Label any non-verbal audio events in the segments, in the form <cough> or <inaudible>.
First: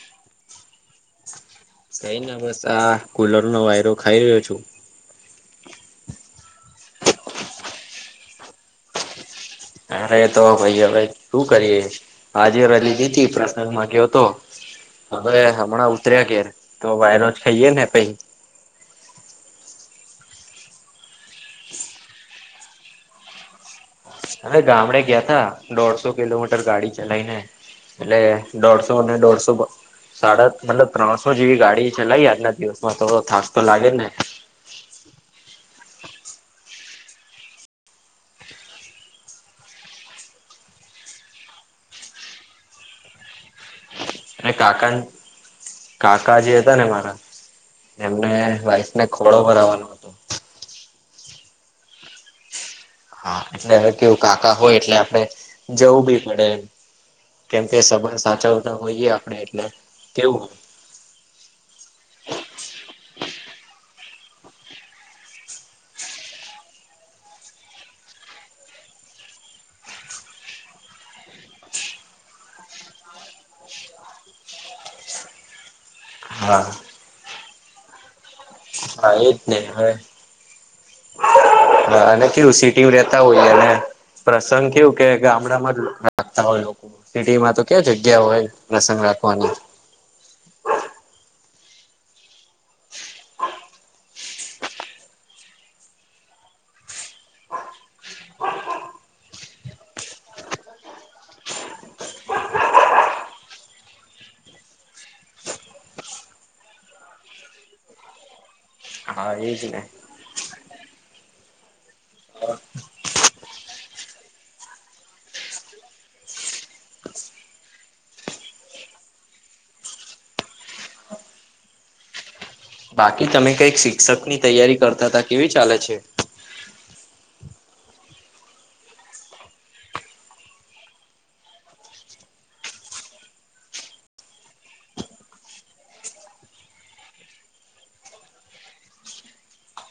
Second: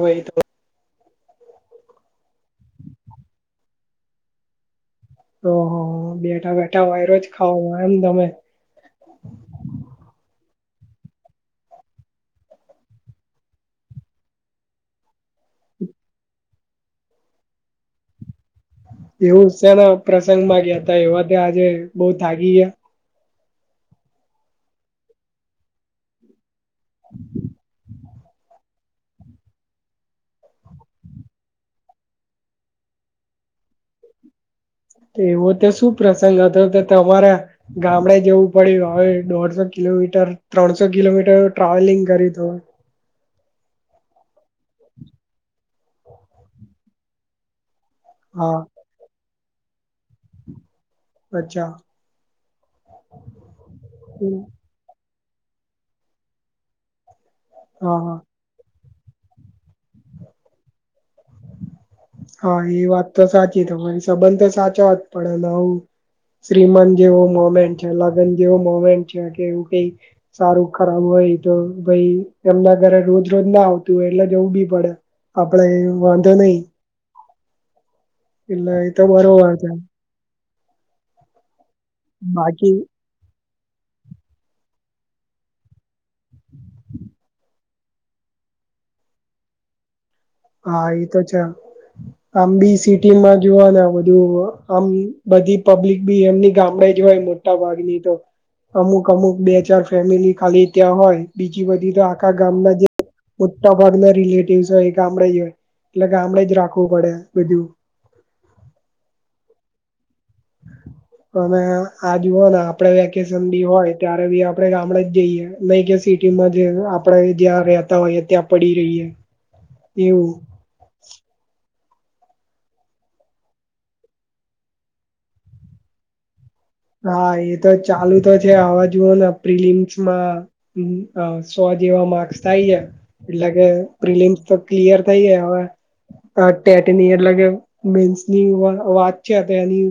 વાહિટ બ કઈને બસ આ કુલર નો વાયરો ખાઈ રહ્યો છું. ઓહ બેઠા-બેઠા વાઈરોજ ખાવ હો એમ તમે. ના ખાયે તો તો ભઈ હવે શું કરીએ. આજે રજા લીધી હતી પ્રશંગમાં ગ્યો તો. હવે હમણા ઉતર્યા ઘેર તો વાયરો જ ખઈએે ને ભઈ. એવું શેના પ્રસંગ માં ગયા તા એવા તે આજે બહુ થાકી ગયા? અને ગામડે ગયા તા, દોઢસો કિલોમીટર ગાડી ચલાઈ ને. એલે દોઢસો-દોઢસોને સાડા મતલબ ત્રણસો જેવી ગાડી ચલાવી આજના દિવસમાં થોડો થાક તો લાગે ને. એવો તે શું પ્રસંગ હતો તો તમારા ગામડે જવું પડ્યું હવે દોઢસો કિલોમીટર ત્રણસો કિલોમીટર ટ્રાવેલિંગ કર્યું તુ. અને કાકાન કાકા જે હતા ને મારા એમને હા વાઈફ ને ખોળો ભરાવાનો હતો અચ્છા. હા, એટલે હવે કેવું હમ, કાકા હોય એટલે આપણે જવું બી પડે. કેમ કે હા હા સબંધ સાચવતા હોઈએ આપડે એટલે કેવું હા ઈ વાત તો સાચી તમારી, સંબંધ તો સાચવવા જ પડે લઉં. શ્રીમંત જેવો મોમેન્ટ છે, લગન જેવો મોમેન્ટ છે, કે એવું કંઈ સારું, ખરાબ હોય તો ભઈ એમના ઘરે રોજ-રોજ ના આવતું હોય એટલે જવું બી પડે. આપણે એ વાંધો નહી હા એટલે એ તો હા એજ બરોબર ને છે હવે, હા અને કેવું બાકી સીટી માં રહેત તા હોય અને પ્રસંગ કેવું કે ગામડામાં જ રાખતા હોય લોકો. સિટી માં તો ક્યાં જગ્યા હોય પ્રસંગ રાખવાની. હા ઈ તો છે. આમ બી સિટી માં જોવાના બધું આમ બધી પબ્લિક બી એમની ગામડે જોવાય મ મોટા ભાગ ની તો અમુક-અમુક બે ચાર ફેમિલી ખાલી ત્યાં હોય, બીજી બધી તો આખા ગામમાં જે મોટા ભાગના રિલેટિવસ હોય ગામડે જ હોય, એટલે ગામડે જ રાખવું પડે બધું. હા એજને. તમે આ જુઓ ના આપડે વેકેશન બી હોય ત્યારે બી આપણે ગામડે જ જઈએ. નહીં કે સિટીમાં જે આપણેે જ્યાં રહેતા હોઈએ ત્યાં પડી રહીએ, એવું. બાકી તમે કંઈક શિક્ષક ની તૈયારી કરતા તા, કેવી ચાલે છે? હા એ તો ચાલુ તો છે, આવા જુઓ ને પ્રિલિમ્સમાં અમ્મ અહ સૌ જેવા માર્ક્સ થાઈએ એટલે કે પ્રિલમ્સ તો ક્લિયર થઈ હવે આ ટેટની એટલે મેન્સની વ વાત છે તો એની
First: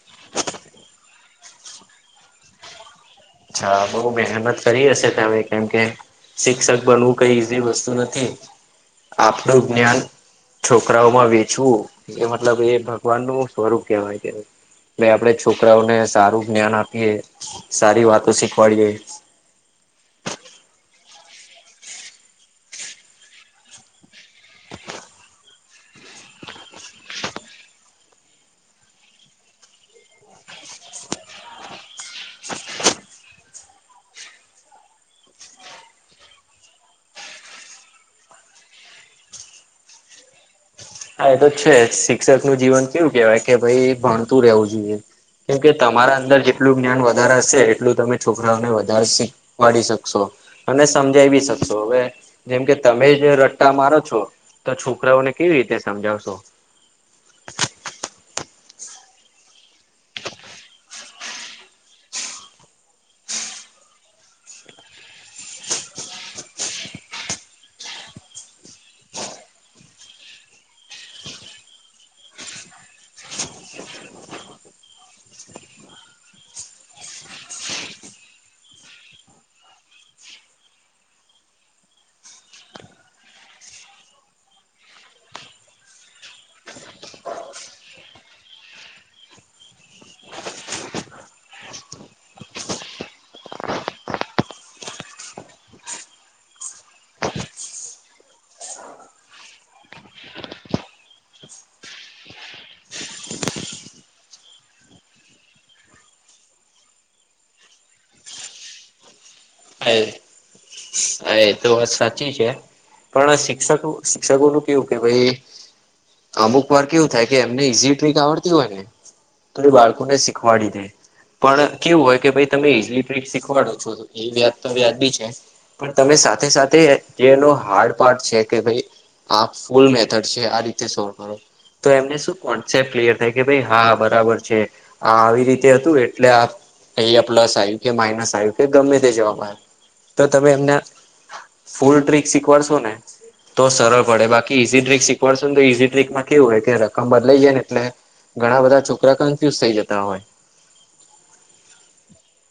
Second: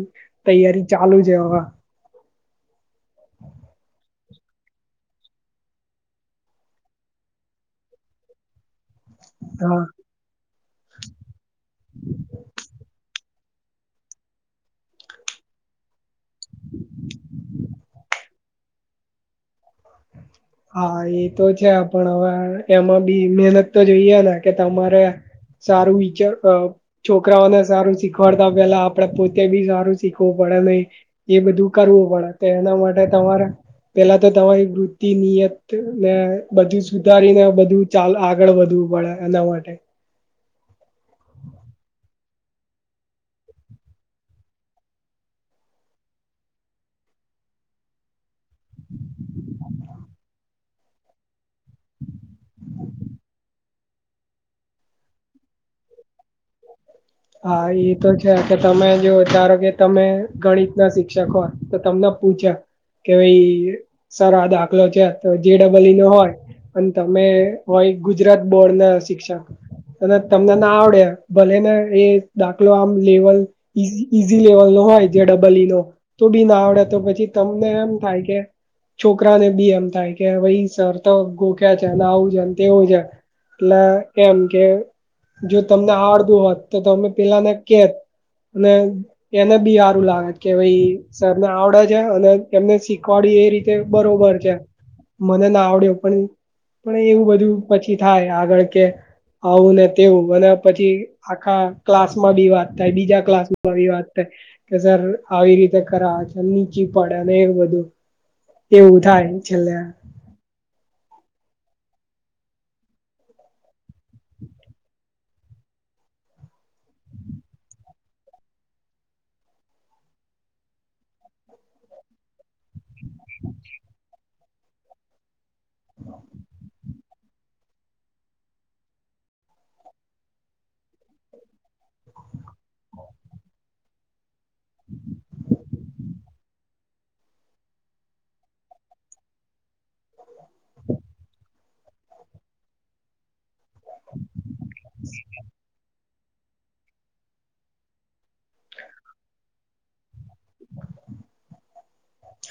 તૈયારી ચાલુ છે હવા. અચ્છા બહુ મહેનત કરી હશે, તમે કેમ કે શિક્ષક બનવું કંઈ ઈઝી વસ્તુ નથી, આપડું હા જ્ઞાન છોકરાઓમાં વેચવું એ મતલબ એ ભગવાન નું સ્વરૂપ કહેવાય છે. ને આપડે છોકરાઓને સારું જ્ઞાન આપીએ, સારી વાતો શીખવાડીએ. હા, એ તો છે, પણ હવે એમાં બી મહેનત તો જોઈએ ને, કે તમારે સારું વિચાર અહ છોકરાઓને સારું શીખવાડતા પહેલા આપડે પોતે બી સારું શીખવું પડે નહિં. એ બધું કરવું પડે. તો એના માટે તમારે પેલા તો તમારી વૃત તી, નિયત ને બધું સુધારીને બધું ચાલ આગળ વધવું પડે એના માટે. હા, એ તો છે જ, શિક્ષક નું જીવન કેવું કેવાય કે, ભઈ ભણતું રહેવું જોઈએ. કેમ કે તમારા અંદર જેટલું જ્ઞાન વધારાશે, એટલું તમે છોકરાઓને વધારે શી વાડીશકશો, અને સમજાઇ બી શકશો. હવે જેમ કે તમે જે રટ્ટા મારો છો, તો છોકરાઓને કેવી રીતે સમજાવશો? હા ઈ તો છે, કે તમે જેવો ધારો કે તમે ગણિત ના શિક્ષક હોય તો તમને પૂછે કે હવે ઈ સર આ દાખલો છે, તો જી ડબલ્યું નો હોય અન તમે હોય ગુજરાત બોર્ડ ના શિક્ષક અને તમને ના આવડે, ભલે ને એ દાખલો આમ લેવલ ઈઝી-ઈઝી લેવલ નો હોય જે ડબલ ઈ નો તો બી ના આવડે તો પછી તમને એમ થાય કે છોકરા ને બી એમ થાય કે ભઈ સર તો ગોખ્યા છે ને આવું છે ને તેવું છે. એટલે એમ કે જો તમને આવડતું હોત તો તમે પેલાને કેત ને, એને બી હારું લાગત કે ભઈ સર ને આવડે છે, અને એમને શીખવાડી એ રીતે બરોબર કે મને ના આવડ્યો પણ પણ એવું બધું પછી થાય આગળ કે આવું ને તેવું અને પછી <unintelligible> ક્લાસ માં બી વાત થાય બીજા ક્લાસ માં બી વાત થાય. કે સર આવી રીતે કરાવ છે નીચી પડે અને એ બધું એવું થાય છેલ્લે હા, એ તો વાત સાચી છે પણ શિક્ષકો- શિક્ષકો નું કેવું કે ભઈ અમુક વાર કેવું થાય કે એમને ઈઝી ટ્રીક આવડતી હોય ને તો એ બાળકો ને શીખવાડી દે. પણ કેવું હોય કે ભાઈ તમે ઈઝલી ટ્રીક શીખવાડો છો એ વ્યાજ તો વ્યાજ બી છે. પણ તમે સાથે-સાથે જેનો હાર્ડ પાર્ટ છે કે ભઈ આ ફૂલ મેથડ છે, આ રીતે સોલ્વ કરો. તો એમને શું કોન્સેપ્ટ ક્લિયર થાય કે ભઈ હા બરાબર છે. આ આવી રીતે હતું એટલે આ એ પ્લસ આવ્યું કે માઇનસ આવ્યું કે ગમે તે જવાબ આયો તમે એમને ફૂલ ટ્રીક શીખવાડશો ને તો સરળ પડે બાકી ઈઝી ટ્રીક શીખવાડશું ન તો ઈઝી ટ્રીકમાં કેવું હોય કે રકમ બદલાઈ જાય ને એટલે ઘણા બધા છોકરા કન્ફ્યુઝ થઈ જતા હોય.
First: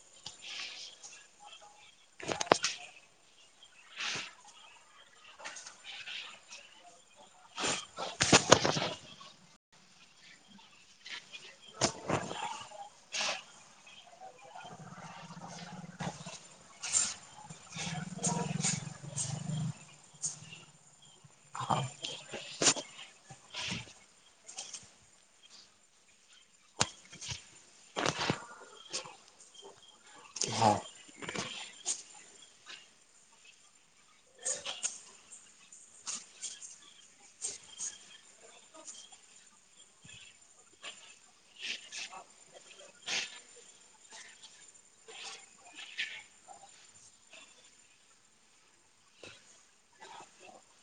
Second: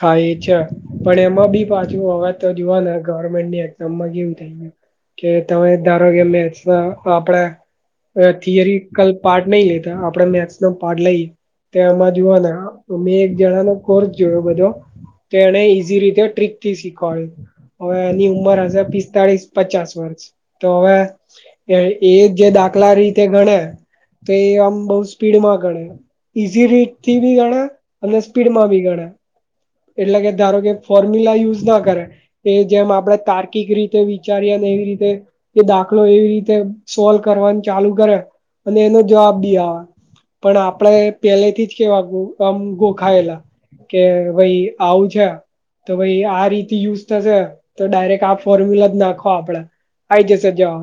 હા એ છે પણ એમાં બી પાછું હવાત તો જુવાના ગવર્મેન્ટની એક્ઝામ માં કેવું થઈ ગ્યું. કે તમે ધારો કે મેચ ના આપડા વે થિયરી કલ પાર્ટ નહી લેતા આપડે મેથ્સ નો પાર્ટ લઈએ. ત્યાંમાં જોવાના તો મેં એક જણા નો કોર્ચ જોયો. <unintelligible> તેણે ઈઝી રીતે ટ્રીકથી શીખવાડયુ. હવે એની ઉંમર હશે પિસ્તાળીસ પચાસ વર્ષ તો હવે. એ એ જે દાખલા રીતે ગણે તો એ આમ બઉ સ્પીડમાં ગણે. ઈઝી રીત થી બી ગણે અને સ્પીડ માં બી ગણે એટલે કે ધારો કે હા. ફોર્મ્યુલા યુઝ ના કરે કે જેમ આપણેે કાર્કિક રીતે વિચારીએ અને એવી રીતે એ દાખલો એવી રીતે સોલ્વ કરવાનું ચાલુ કરે અને એનો જવાબ બી આવે પણ આપડે પેલે થી જ કેવા આમ ગોખાયેલા કે ભાઈ આવું છે તો ભાઈ આ રીતે યુઝ થશે તો ડાયરેક્ટ આ ફોર્મ્યુલા જ નાખો આપડે આવી જશે જવા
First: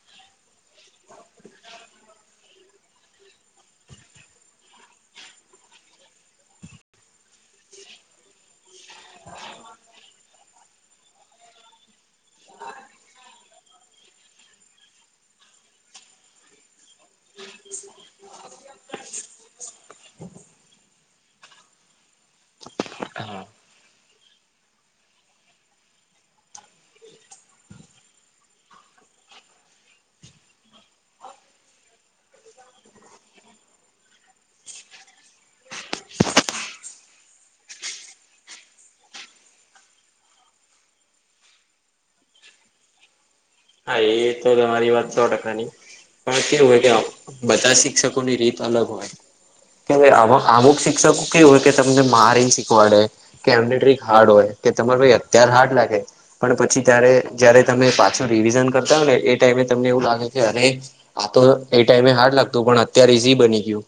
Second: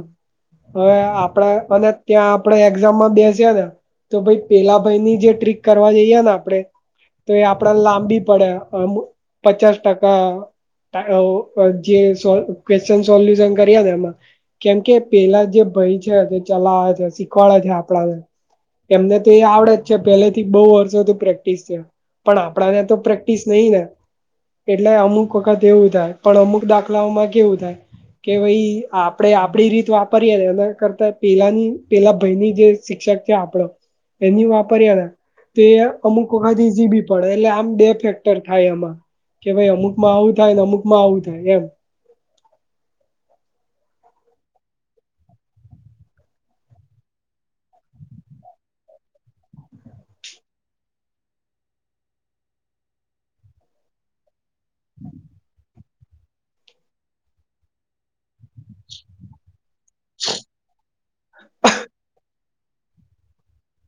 હવે આપડા અને ત્યાં આપણે એક્ઝામમાં બેસીયે ને તો ભાઈ પેલા ભાઈ ની જે ટ્રીક કરવા જઈએ ને આપડે તો એ આપડે લાંબી પડે અમુ પચાસ ટકા <unintelligible> ક્વેશ્ચન સોલ્યુશન કર્યા ને એમાં કેમ કે પેલા જે ભય છે તે ચલાવે છે શીખવાડે છે આપણા ને એમને તો એ આવડે જ છે પહેલે થી બહુ વર્ષો થી પ્રેક્ટિસ છેં પણ આપણાને તો પ્રેક હા નહી ને એટલે અમુક વખત એવું થાય પણ અમુક દાખલાઓમાં કેવું થાય કે ભાઈ આપડે આપડી રીત વાપરીએે એના કરતા પેલાની પેલા ભાઈની જે શિક્ષક છે આપડો એની વાપર્યા ને તે અમુક વખત ઈઝી બી પડે એટલે આમ બે ફેક્ટ થાય એમાં કે ભાઈ અમુકમાં આવું થાય ને અમુક માં આવું થાય એમ હા એ તો તમારી વાત સો ટકાની પણ કે હોય કે બધા શિક્ષકોની રીત અલગ હોય કે અમુક શિક્ષકો કેવું હોય કે તમને મારીને શીખવાડે કેમનેટ્રી હાર્ડ હોય. કે તમાર ભાઈ અત્યાર હાર્ડ લાગે પણ પછી ત્યારે જયારે તમે પાછું રિવિઝન કરતા હો ને એ ટાઈમે તમને એવું લાગે કે અરે આ તો એ ટાઈમે હાર્ડ લાગતું પણ અત અત્યારે ઝી બની ગયું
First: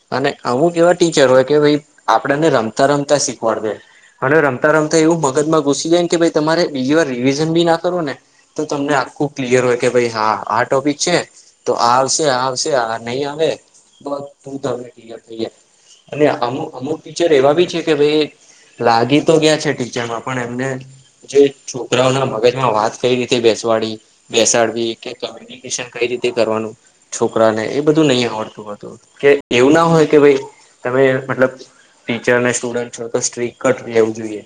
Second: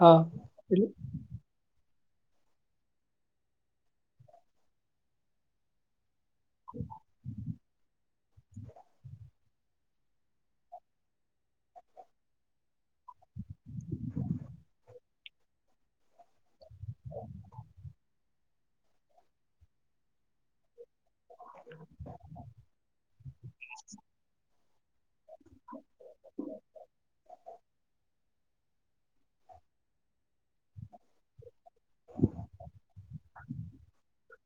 હા અને આવું એટલે કેવા ટી કે ભાઈ આપડને રમતા રમતા શીખવાડ દે અને રમતા રમતા એવું મગજમાં ઘુસી જાય ને કે ભાઈ તમારે બીજી વાર રિવિઝન બી ના કરો ને તો તમને આખું ક્લિયર હોય કે ભાઈ હા આ ટોપિક છે તો આવશે આવશે નહી આવે આવે તો <unintelligible> થઈ અને આમુ અમુક ટીચર એવા બી છે કે ભાઈ એ લાગી તો ગયા છે ટીચરમાં પણ એમને જે છોકરાઓ નો વાત કઈ રીતે બેસવાડી બેસાડવી કે કોમ્યુનિકેશન કઈ રીતે કરવાનું. છોકરાને એ બધું નહી આવડતું હતું કે એવું ના હોય કે ભાઈ તમે મતલબ ટીચર ને સ્ટુડન્ટ છો તો સ્ટ્રીક જ રહેવું જોઈએ.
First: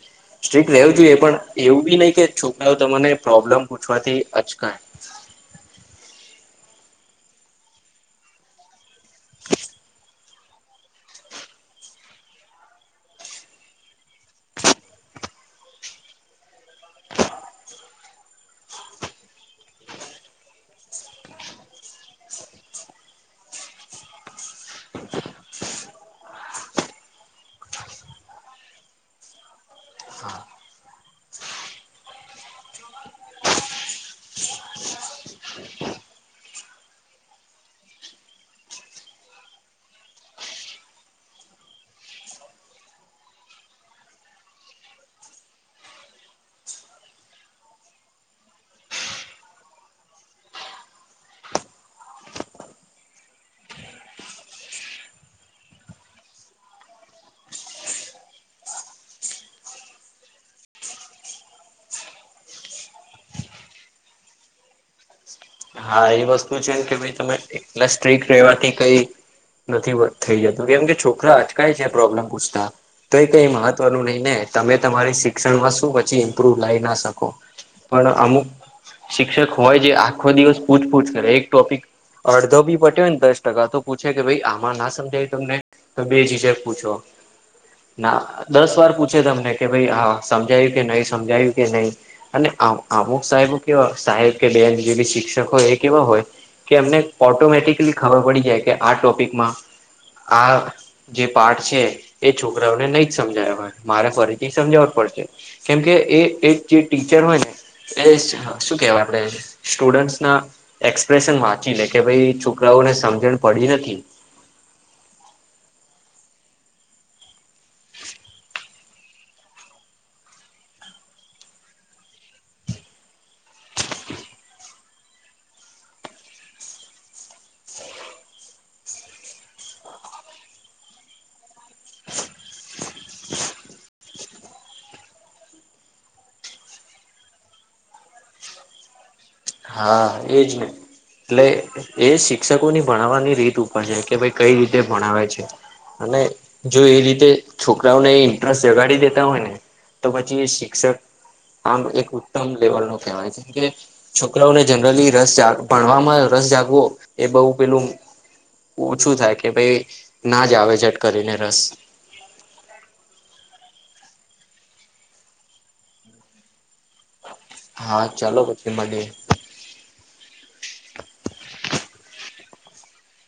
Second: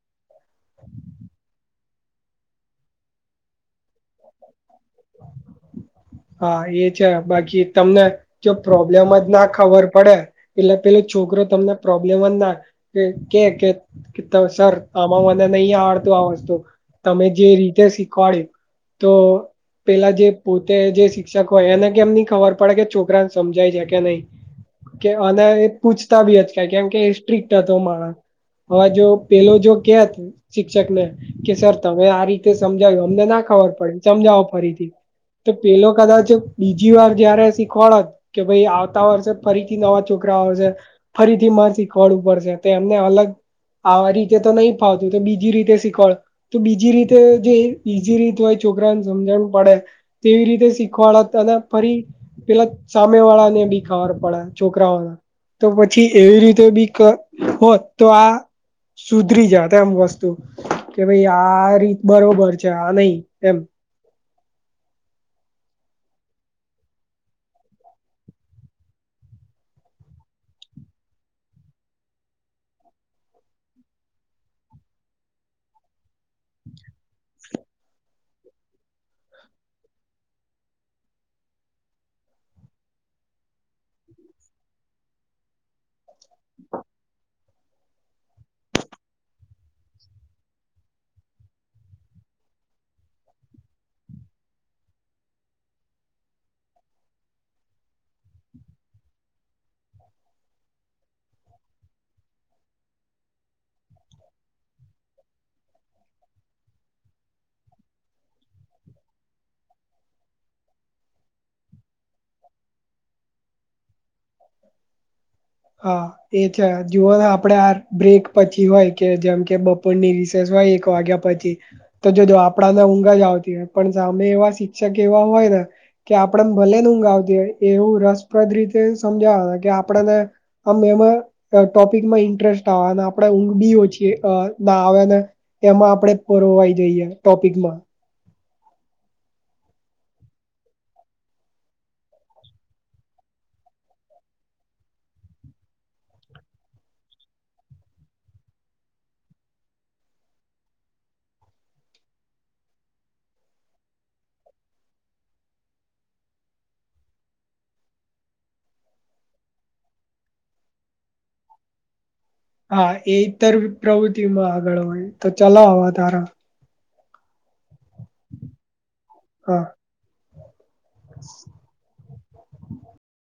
સ્ટ્રીક રહેેવું જોઈએ પણ એવું બી નય કે છોકરાઓ તમને પ્રોબ્લમ પૂછવાથી અચકાય. <inaudible> હા એ છે બાકી તમને જો પ્રોબ્લેમ જ ના ખબર પડે એટલે પેલો છોકરો તમને પ્રોબ્લેમ જ ના કે કે કે સર આમાં મને નય આવડતું આ વસ્તુ તમે જે રીતે શીખવાડ્યું તો પેલા જે પોતે જે શિક્ષક હોય એને કેમ ની ખબર પડે કે છોકરાને સમજાય છે કે નય. કે અને એ પૂછતા બી અચકાય કેમ કે એ સ્ટ્રીક્ટ હતો માણસ. હવે જો પેલો જો ક્યાથી શિક્ષકને કે સર તમે આ રીતે સમજાવ્યું અમને ના ખબર પડે સમજાવો ફરીથી. તો પેલો કદાચ બીજી વાર જયારે શીખવાડત કે ભાઈ આવતા વર્ષે ફરીથી નવા છોકરાઓ આવે છે. ફરીથી મા શીખવાડવુ પડશે તો એમને અલગ આ રીતે તો નય ફાવતું તો બીજી રીતે શીખવાડ તો બીજી રીતે જે બીજી રીત હોય છોકરાને સમજણું પડે તેવી રીતે શીખવાડ તમે ફરી પેલા સામે વાળા ને બી ખબર પડે છોકરાઓ ને તો પછી એવી રીતે બી કય હોત તો આ સુધરી જાત એમ વસ્તુ કે ભાઈ આ રીત બરોબર છે આ નય એમ હા એ વસ્તુ છે કે ભાઈ તમે એટલા સ્ટ્રીક રેવાથી કઈ નથી વધ થઈ જતો કેમ કે છોકરા અચકાય છે પ્રોબ્લેમ પૂછતા. તો એ કઈ મહત્વનું નય ને તમે તમારી શિક્ષણમાં શું પછી ઇમ્પ્રુવ લાય ના શકો. પણ અમુક શિક્ષક હોય જે આખો દિવસ પૂછપૂછ કરે એક ટોપિક અડધો બી પતે ને દસ ટકા તો પૂછે કે ભાઈ આમાં ના સમજાયુ તમને. તો બે જીજક પૂછો. ના દસ વાર પૂછે તમને કે ભાઈ હા સમજાયું કે નય સમજાયું કે નય. અને અમુ અમુક સાહેબો કેવા સાહેબ કે બેન જે બી શિક્ષક હોય એ કેવા હોય. કે એમને ઓટોમેટિકલી ખબર પડી જાય કે આ ટોપિકમાં આ જે પાઠ છે એ છોકરાઓને નય જ સમજાય હોય મારે ફરીથી સમજાવ જ પડશે. કેમકે એ એક જે ટીચર હોય ને એ હ શું કેવાય આપડે સ્ટુડન્ટસ ના એક્સપ્રેશન વાંચી લે કે ભઈ છોકરાઓને સમજણ પડી નથી. <inaudible> હા. એ છે જુઓ ને આપડે આ બ્રેક પછી હોય કે જેમ કે બપોરની રિસેસ હોય એક વાગ્યા પછી તો જો જો આપડાને ઊંઘ જ આવતી હોય પણ સામે એવા શિક્ષક એવા હોય ને કે આપણે ને ભલે ઊંઘ આવતી હોય એવું રસપ્રદ રીતે સમજાવે કે આપણેને આમ એમાં ટોપિકમાં ઇન્ટરેસ્ટ આવે અને આપણે ઊંઘ બી ઓછી અ ના આવે ને. એમાં આપડે પરવાય જઈએ ટોપિકમાં હા એજ ને. એટલે એ શિક્ષકોની ભણાવવાની રીત ઉપર છે કે ભાઈ કઈ રીતે ભણાવે છે. અને જો એ રીતે છોકરાઓને ઇન્ટરેસ્ટ જગાડી દેતા હોય ને તો પછી એ શિક્ષક આમ એક ઉત્તમ લેવલ નો કહેવાય છે કે છોકરાઓને જનરલી રસ જાગ ભણવામાં રસ જાગવો એ બોવ પેલું ઓછું થાય કે ભાઈ ના જ આવે ઝટ કરીને રસ હા એ ઈતર પ્રવૃત્તિમાં આગળ હોય તો ચલો હવા તારા હા ચાલો પછી મળીએ. હા.